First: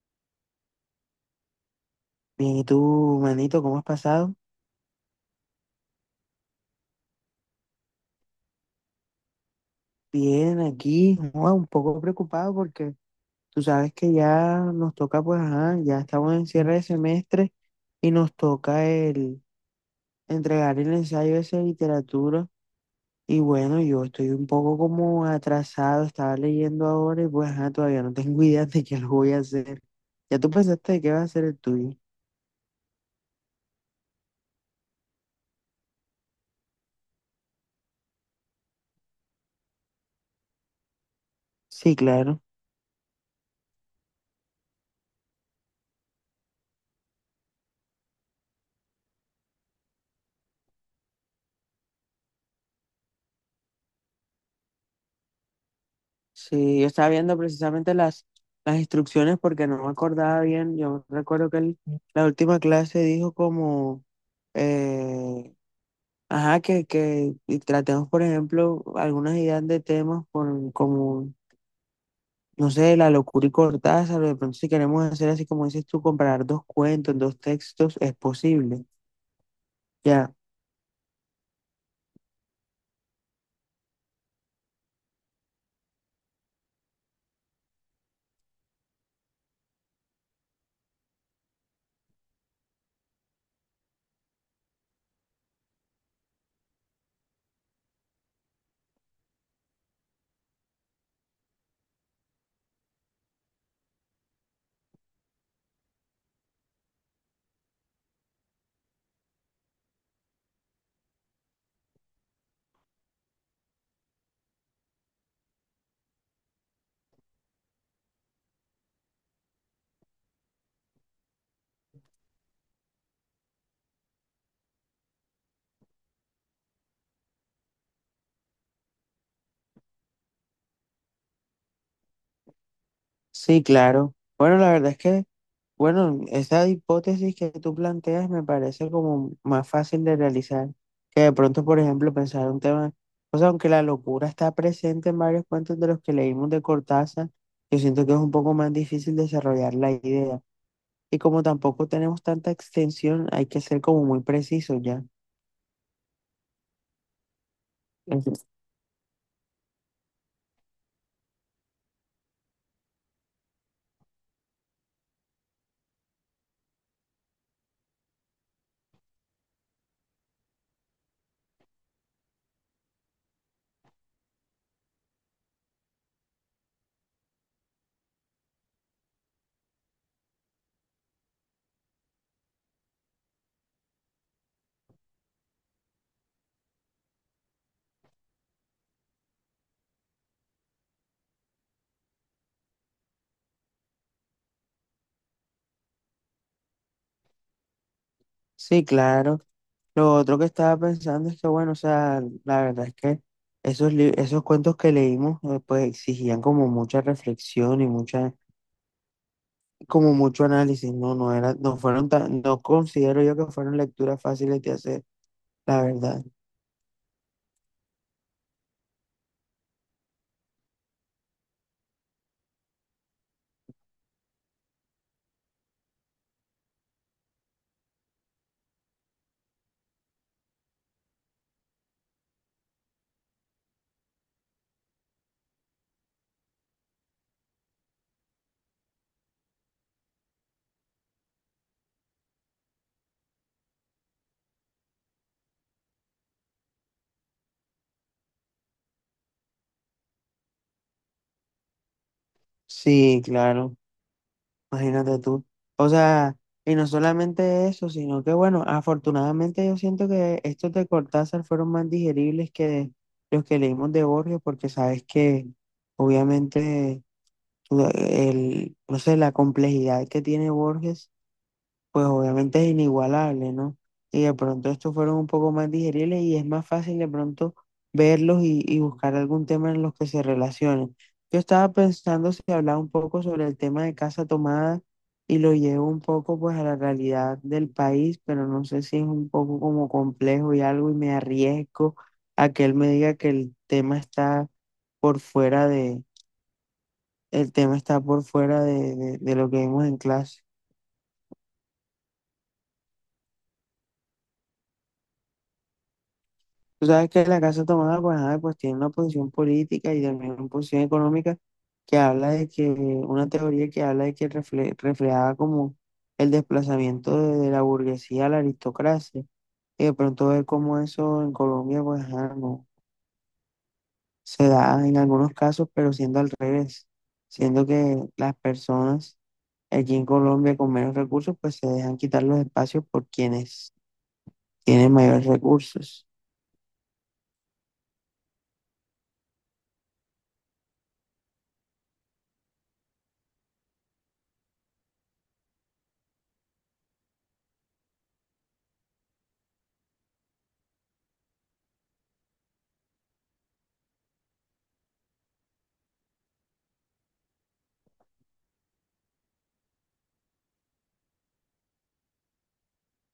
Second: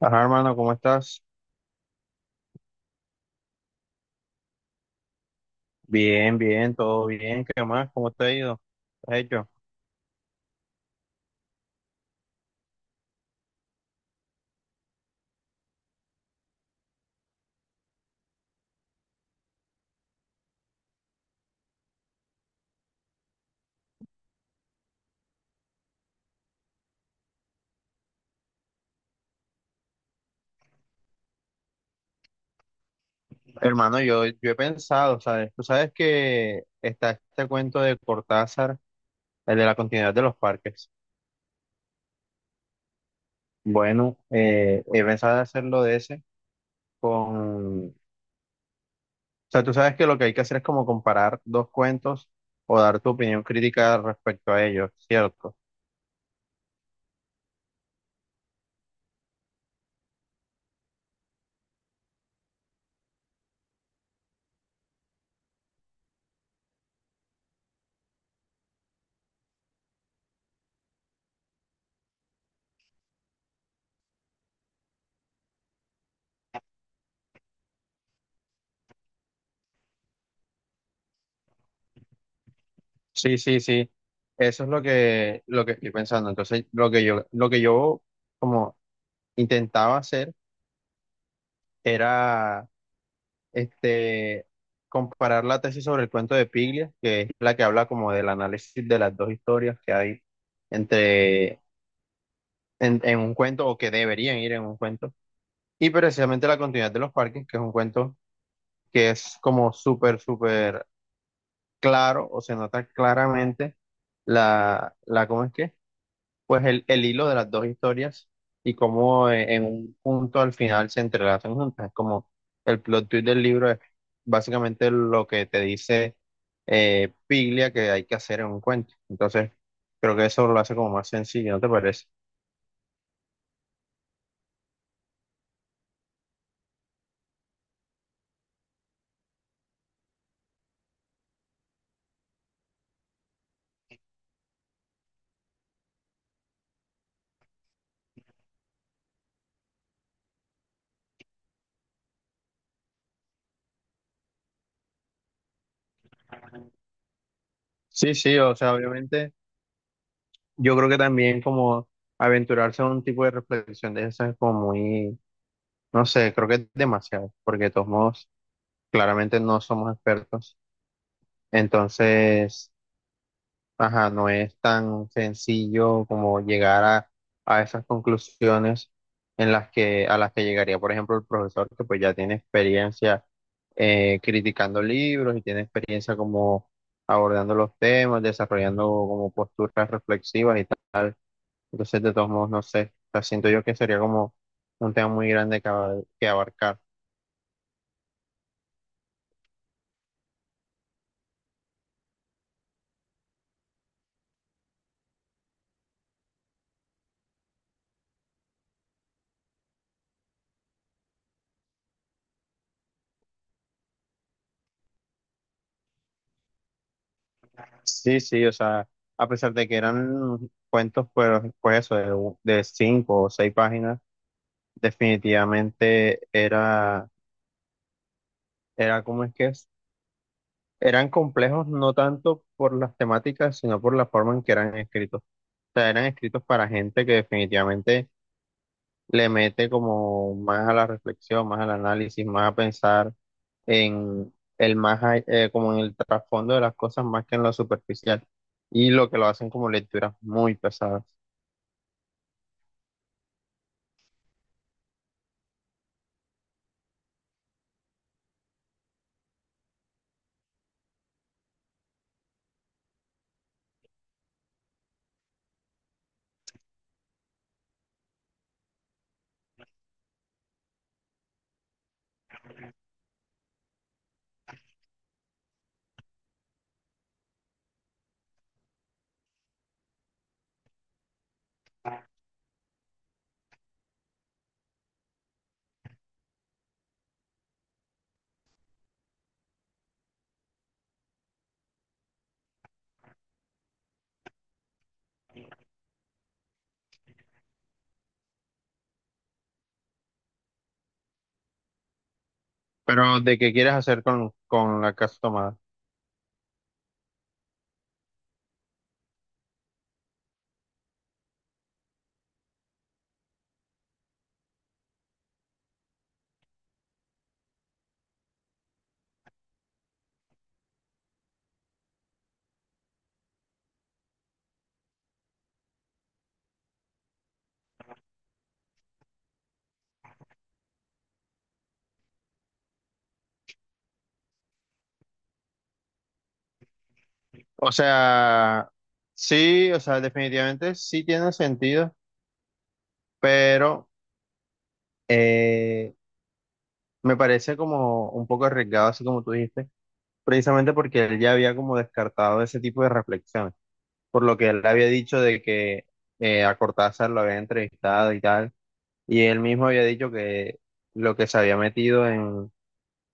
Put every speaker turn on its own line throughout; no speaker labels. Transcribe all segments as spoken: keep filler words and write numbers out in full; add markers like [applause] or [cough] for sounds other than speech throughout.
Ajá, hermano, ¿cómo estás?
Bien. Y tú, manito, ¿cómo has pasado?
Bien, bien, todo bien. ¿Qué más? ¿Cómo te ha ido? ¿Qué has hecho?
Bien, aquí, joa, un poco preocupado porque tú sabes que ya nos toca, pues, ajá, ya estamos en cierre de semestre y nos toca el entregar el ensayo ese de literatura. Y bueno, yo estoy un poco como atrasado, estaba leyendo ahora y pues, ajá, todavía no tengo [laughs] idea de qué lo voy a hacer. ¿Ya tú pensaste de qué va a ser el tuyo?
Hermano, yo, yo he pensado, ¿sabes? Tú sabes que está este cuento de Cortázar, el de la continuidad de los parques.
Sí, claro.
Bueno, eh, he pensado hacerlo de ese con... O sea, tú sabes que lo que hay que hacer es como comparar dos cuentos o dar tu opinión crítica respecto a ellos, ¿cierto?
Sí, yo estaba viendo precisamente las, las instrucciones porque no me acordaba bien. Yo recuerdo que él, la última clase dijo como, eh, ajá, que, que y tratemos, por ejemplo, algunas ideas de temas por, como, no sé, la locura y Cortázar. De pronto, si queremos hacer así como dices tú, comparar dos cuentos, dos textos, es posible. Ya,
Sí, sí, sí. Eso es lo que, lo que estoy pensando. Entonces, lo que yo, lo que yo como intentaba hacer era este, comparar la tesis sobre el cuento de Piglia, que es la que habla como del análisis de las dos historias que hay entre, en, en un cuento o que deberían ir en un cuento, y precisamente la continuidad de los parques, que es un cuento que es como súper, súper claro o se nota claramente la, la, ¿cómo es que? Pues el, el hilo de las dos historias y cómo eh, en un punto al final se entrelazan juntas. Es como el plot twist del libro es básicamente lo que te dice eh, Piglia que hay que hacer en un cuento. Entonces, creo que eso lo hace como más sencillo, ¿no te parece?
sí, claro. Bueno, la verdad es que… Bueno, esa hipótesis que tú planteas me parece como más fácil de realizar que de pronto, por ejemplo, pensar un tema, o sea, aunque la locura está presente en varios cuentos de los que leímos de Cortázar, yo siento que es un poco más difícil desarrollar la idea. Y como tampoco tenemos tanta extensión, hay que ser como muy preciso ya.
Sí,
Ujú.
sí, o sea, obviamente yo creo que también como aventurarse a un tipo de reflexión de esa es como muy, no sé, creo que es demasiado, porque de todos modos claramente no somos expertos. Entonces... Ajá, no es tan sencillo como llegar a, a esas conclusiones en las que, a las que llegaría, por ejemplo, el profesor que pues ya tiene experiencia eh, criticando libros y tiene experiencia como abordando los temas, desarrollando como posturas reflexivas y tal. Entonces, de todos modos, no sé, o sea, siento yo que sería como un tema muy grande que, abar- que abarcar.
Sí, claro. Lo otro que estaba pensando es que, bueno, o sea, la verdad es que esos, li- esos cuentos que leímos, eh, pues exigían como mucha reflexión y mucha como mucho análisis, no, no era, no fueron tan, no considero yo que fueron lecturas fáciles de hacer, la verdad.
Sí, sí, o sea, a pesar de que eran cuentos, pues, pues eso, de, u- de cinco o seis páginas. Definitivamente era, era como es que es, eran complejos no tanto por las temáticas, sino por la forma en que eran escritos. O sea, eran escritos para gente que definitivamente le mete como más a la reflexión, más al análisis, más a pensar en el más, a- eh, como en el trasfondo de las cosas más que en lo superficial. Y lo que lo hacen como lecturas muy pesadas.
Sí, claro, imagínate tú. O sea, y no solamente eso, sino que bueno, afortunadamente yo siento que estos de Cortázar fueron más digeribles que los que leímos de Borges, porque sabes que obviamente tú- el, no sé, la complejidad que tiene Borges pues obviamente es inigualable, ¿no? Y de pronto estos fueron un poco más digeribles y es más fácil de pronto verlos y, y buscar algún tema en los que se relacionen. Yo estaba pensando si hablaba un poco sobre el tema de casa tomada y lo llevo un poco pues a la realidad del país, pero no sé si es un poco como complejo y algo y me arriesgo a que él me diga que el tema está por fuera de, el tema está por fuera de, de, de lo que vimos en clase.
Pero, ¿de qué quieres hacer con, con la casa tomada?
Tú sabes que la Casa Tomada, pues, ajá, pues tiene una posición política y también una posición económica que habla de que, una teoría que habla de que refle- reflejaba como el desplazamiento de, de la burguesía a la aristocracia. Y de pronto ver cómo eso en Colombia, pues, ajá, no se da en algunos casos, pero siendo al revés, siendo que las personas aquí en Colombia con menos recursos, pues se dejan quitar los espacios por quienes tienen mayores recursos.
O sea, sí, o sea, definitivamente sí tiene sentido, pero eh, me parece como un poco arriesgado, así como tú dijiste, precisamente porque él ya había como descartado ese tipo de reflexiones, por lo que él había dicho de que eh, a Cortázar lo había entrevistado y tal, y él mismo había dicho que lo que se había metido en,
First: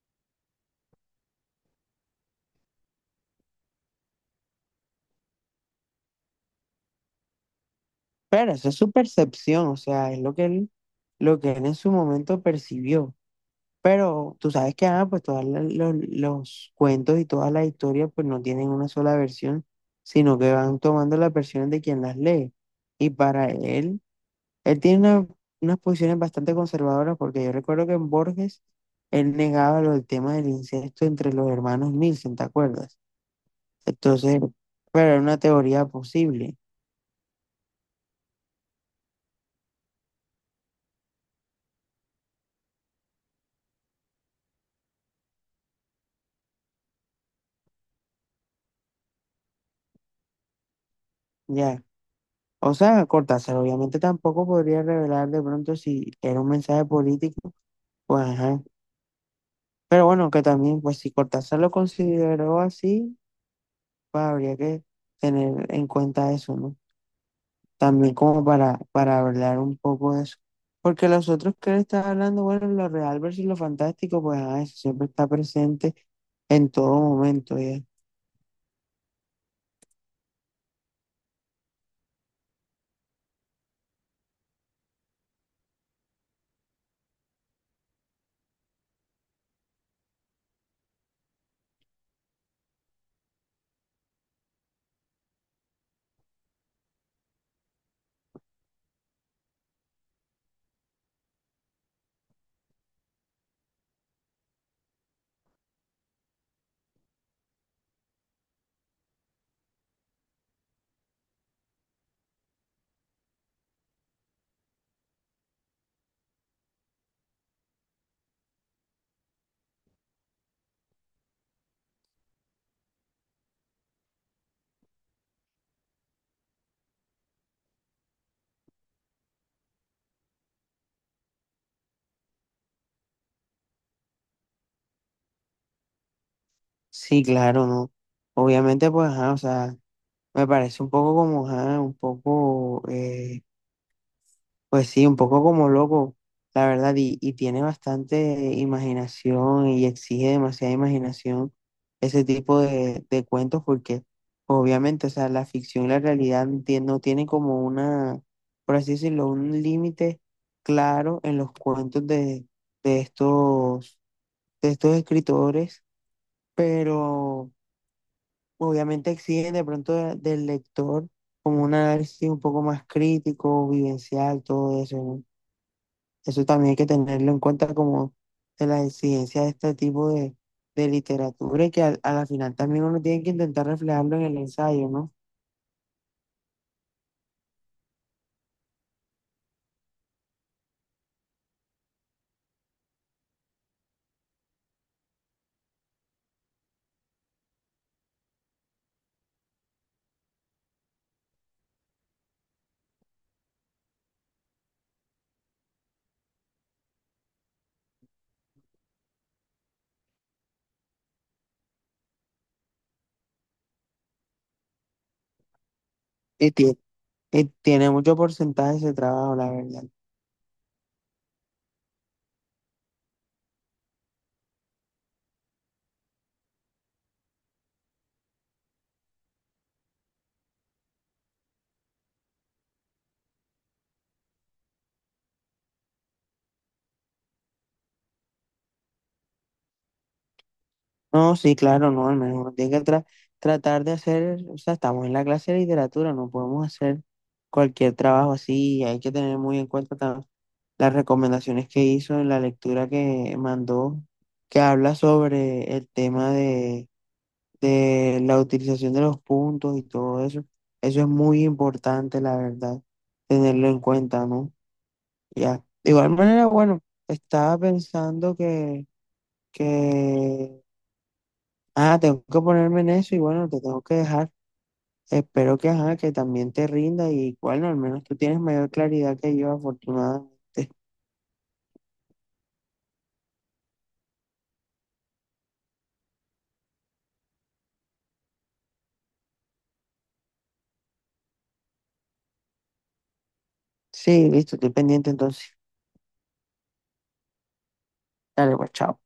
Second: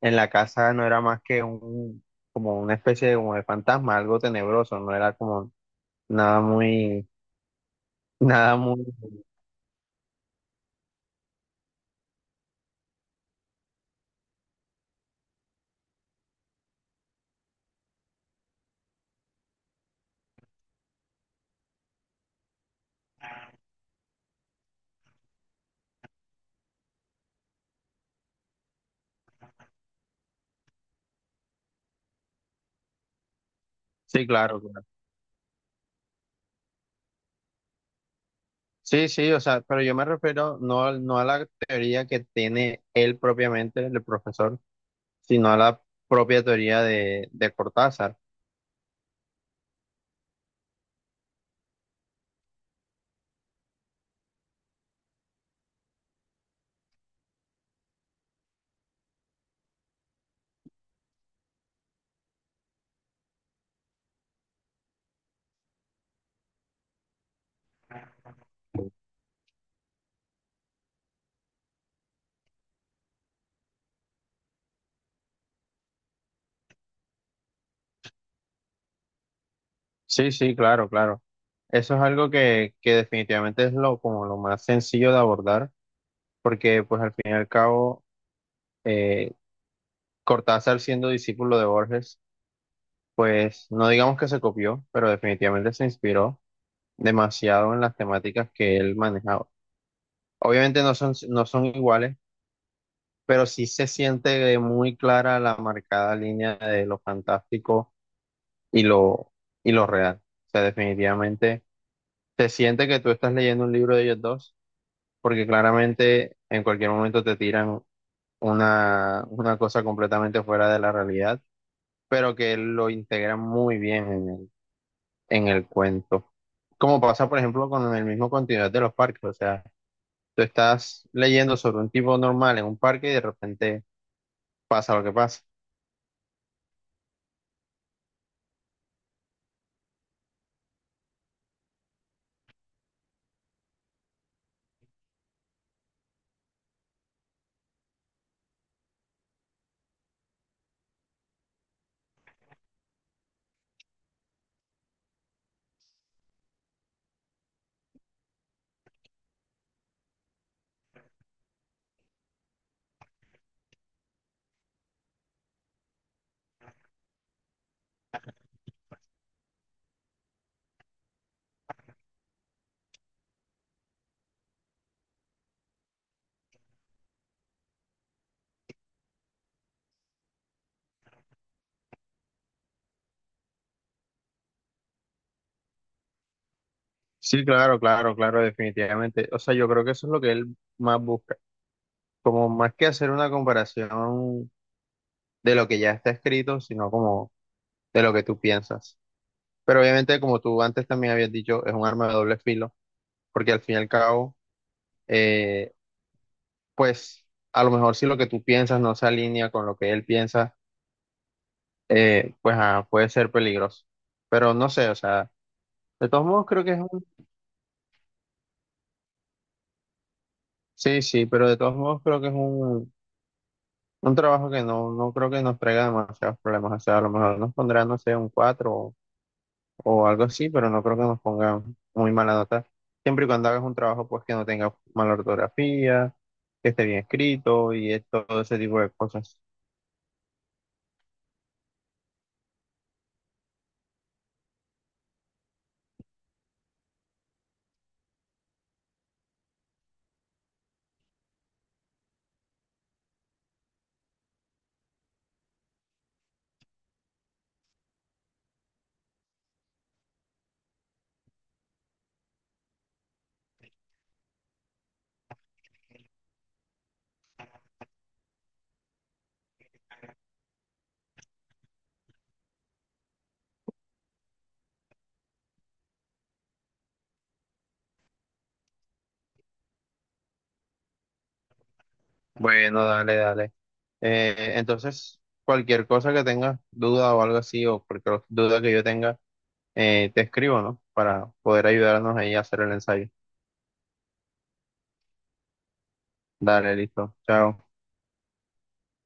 en la casa no era más que un, como una especie de, como de fantasma, algo tenebroso, no era como nada muy, [laughs]
Pero
nada
eso es
muy...
su percepción, o sea, es lo que él, lo que él en su momento percibió. Pero tú sabes que, ah, pues todos los, los cuentos y todas las historias, pues no tienen una sola versión, sino que van tomando las versiones de quien las lee. Y para él, él tiene una- unas posiciones bastante conservadoras, porque yo recuerdo que en Borges, él negaba lo del tema del incesto entre los hermanos Nielsen, ¿te acuerdas?
Sí,
Entonces,
claro, claro.
pero era una teoría posible.
Sí, sí, o sea, pero yo me refiero no, al- no a la teoría que tiene él propiamente, el profesor, sino a la propia teoría de, de Cortázar.
Ya. O sea, Cortázar obviamente tampoco podría revelar de pronto si era un mensaje político, pues ajá. Pero bueno, que también, pues si Cortázar lo consideró así, pues habría que tener en cuenta eso, ¿no? También como para, para hablar un poco de eso. Porque los otros que él está hablando, bueno, lo real versus lo fantástico, pues ajá, eso siempre está presente en todo momento, ¿ya?
Sí, sí, claro, claro. Eso es algo que, que definitivamente es lo, como lo más sencillo de abordar, porque pues al fin y al cabo, eh, Cortázar siendo discípulo de Borges, pues no digamos que se copió, pero definitivamente se inspiró demasiado en las temáticas que él manejaba. Obviamente no son, no son iguales, pero sí se siente muy clara la marcada línea de lo fantástico y lo, y lo real. O sea, definitivamente se siente que tú estás leyendo un libro de ellos dos, porque claramente en cualquier momento te tiran una, una cosa completamente fuera de la realidad, pero que lo integran muy bien en el, en el cuento. Como pasa, por ejemplo, con el mismo continuidad de los parques, o sea, tú estás leyendo sobre un tipo normal en un parque y de repente pasa lo que pasa.
Sí, claro, ¿no? Obviamente, pues ajá, o sea, me parece un poco como, ajá, un poco… eh, pues sí, un poco como loco, la verdad, y, y tiene bastante imaginación y exige demasiada imaginación ese tipo de, de cuentos porque obviamente, o sea, la ficción y la realidad no tie- no tienen como una, por así decirlo, un límite claro en los cuentos de, de estos, de estos escritores, pero obviamente exigen de pronto de- del lector como un análisis un poco más crítico, vivencial, todo eso, ¿no? Eso también hay que tenerlo en cuenta como de las exigencias de este tipo de, de literatura y que al- a la final también uno tiene que intentar reflejarlo en el ensayo, ¿no?
Sí, claro, claro, claro, definitivamente. O sea, yo creo que eso es lo que él más busca. Como más que hacer una comparación de lo que ya está escrito, sino como de lo que tú piensas. Pero obviamente, como tú antes también habías dicho, es un arma de doble filo, porque al fin y al cabo, eh, pues a lo mejor si lo que tú piensas no se alinea con lo que él piensa, eh, pues ah, puede ser peligroso. Pero no sé, o sea, de todos modos
Y
creo que
tie-
es un...
y tiene mucho porcentaje ese trabajo, la verdad.
Sí, sí, pero de todos modos creo que es un Un trabajo que no, no creo que nos traiga demasiados problemas. O sea, a lo mejor nos pondrá, no sé, un cuatro o, o algo así, pero no creo que nos ponga muy mala nota. Siempre y cuando hagas un trabajo, pues que no tenga mala ortografía, que esté bien escrito y es- todo ese tipo de cosas.
No, sí, claro, no, al menos uno tiene que tra- tratar de hacer, o sea, estamos en la clase de literatura, no podemos hacer cualquier trabajo así, y hay que tener muy en cuenta tam- las recomendaciones que hizo en la lectura que mandó, que habla sobre el tema de de la utilización de los puntos y todo eso. Eso es muy importante, la verdad, tenerlo en cuenta, ¿no? Ya. De igual manera, bueno, estaba pensando que, que, ah, tengo que ponerme en eso y bueno, te tengo que dejar. Espero que, ajá, que también te rinda y bueno, al menos tú tienes mayor claridad que yo, afortunadamente.
Bueno, dale, dale. Eh, entonces, cualquier cosa que tengas duda o algo así, o cualquier duda que yo tenga, eh, te escribo, ¿no? Para poder ayudarnos ahí a hacer el ensayo.
Sí, listo, estoy pendiente entonces.
Dale, listo. Chao.
Dale, pues, chao.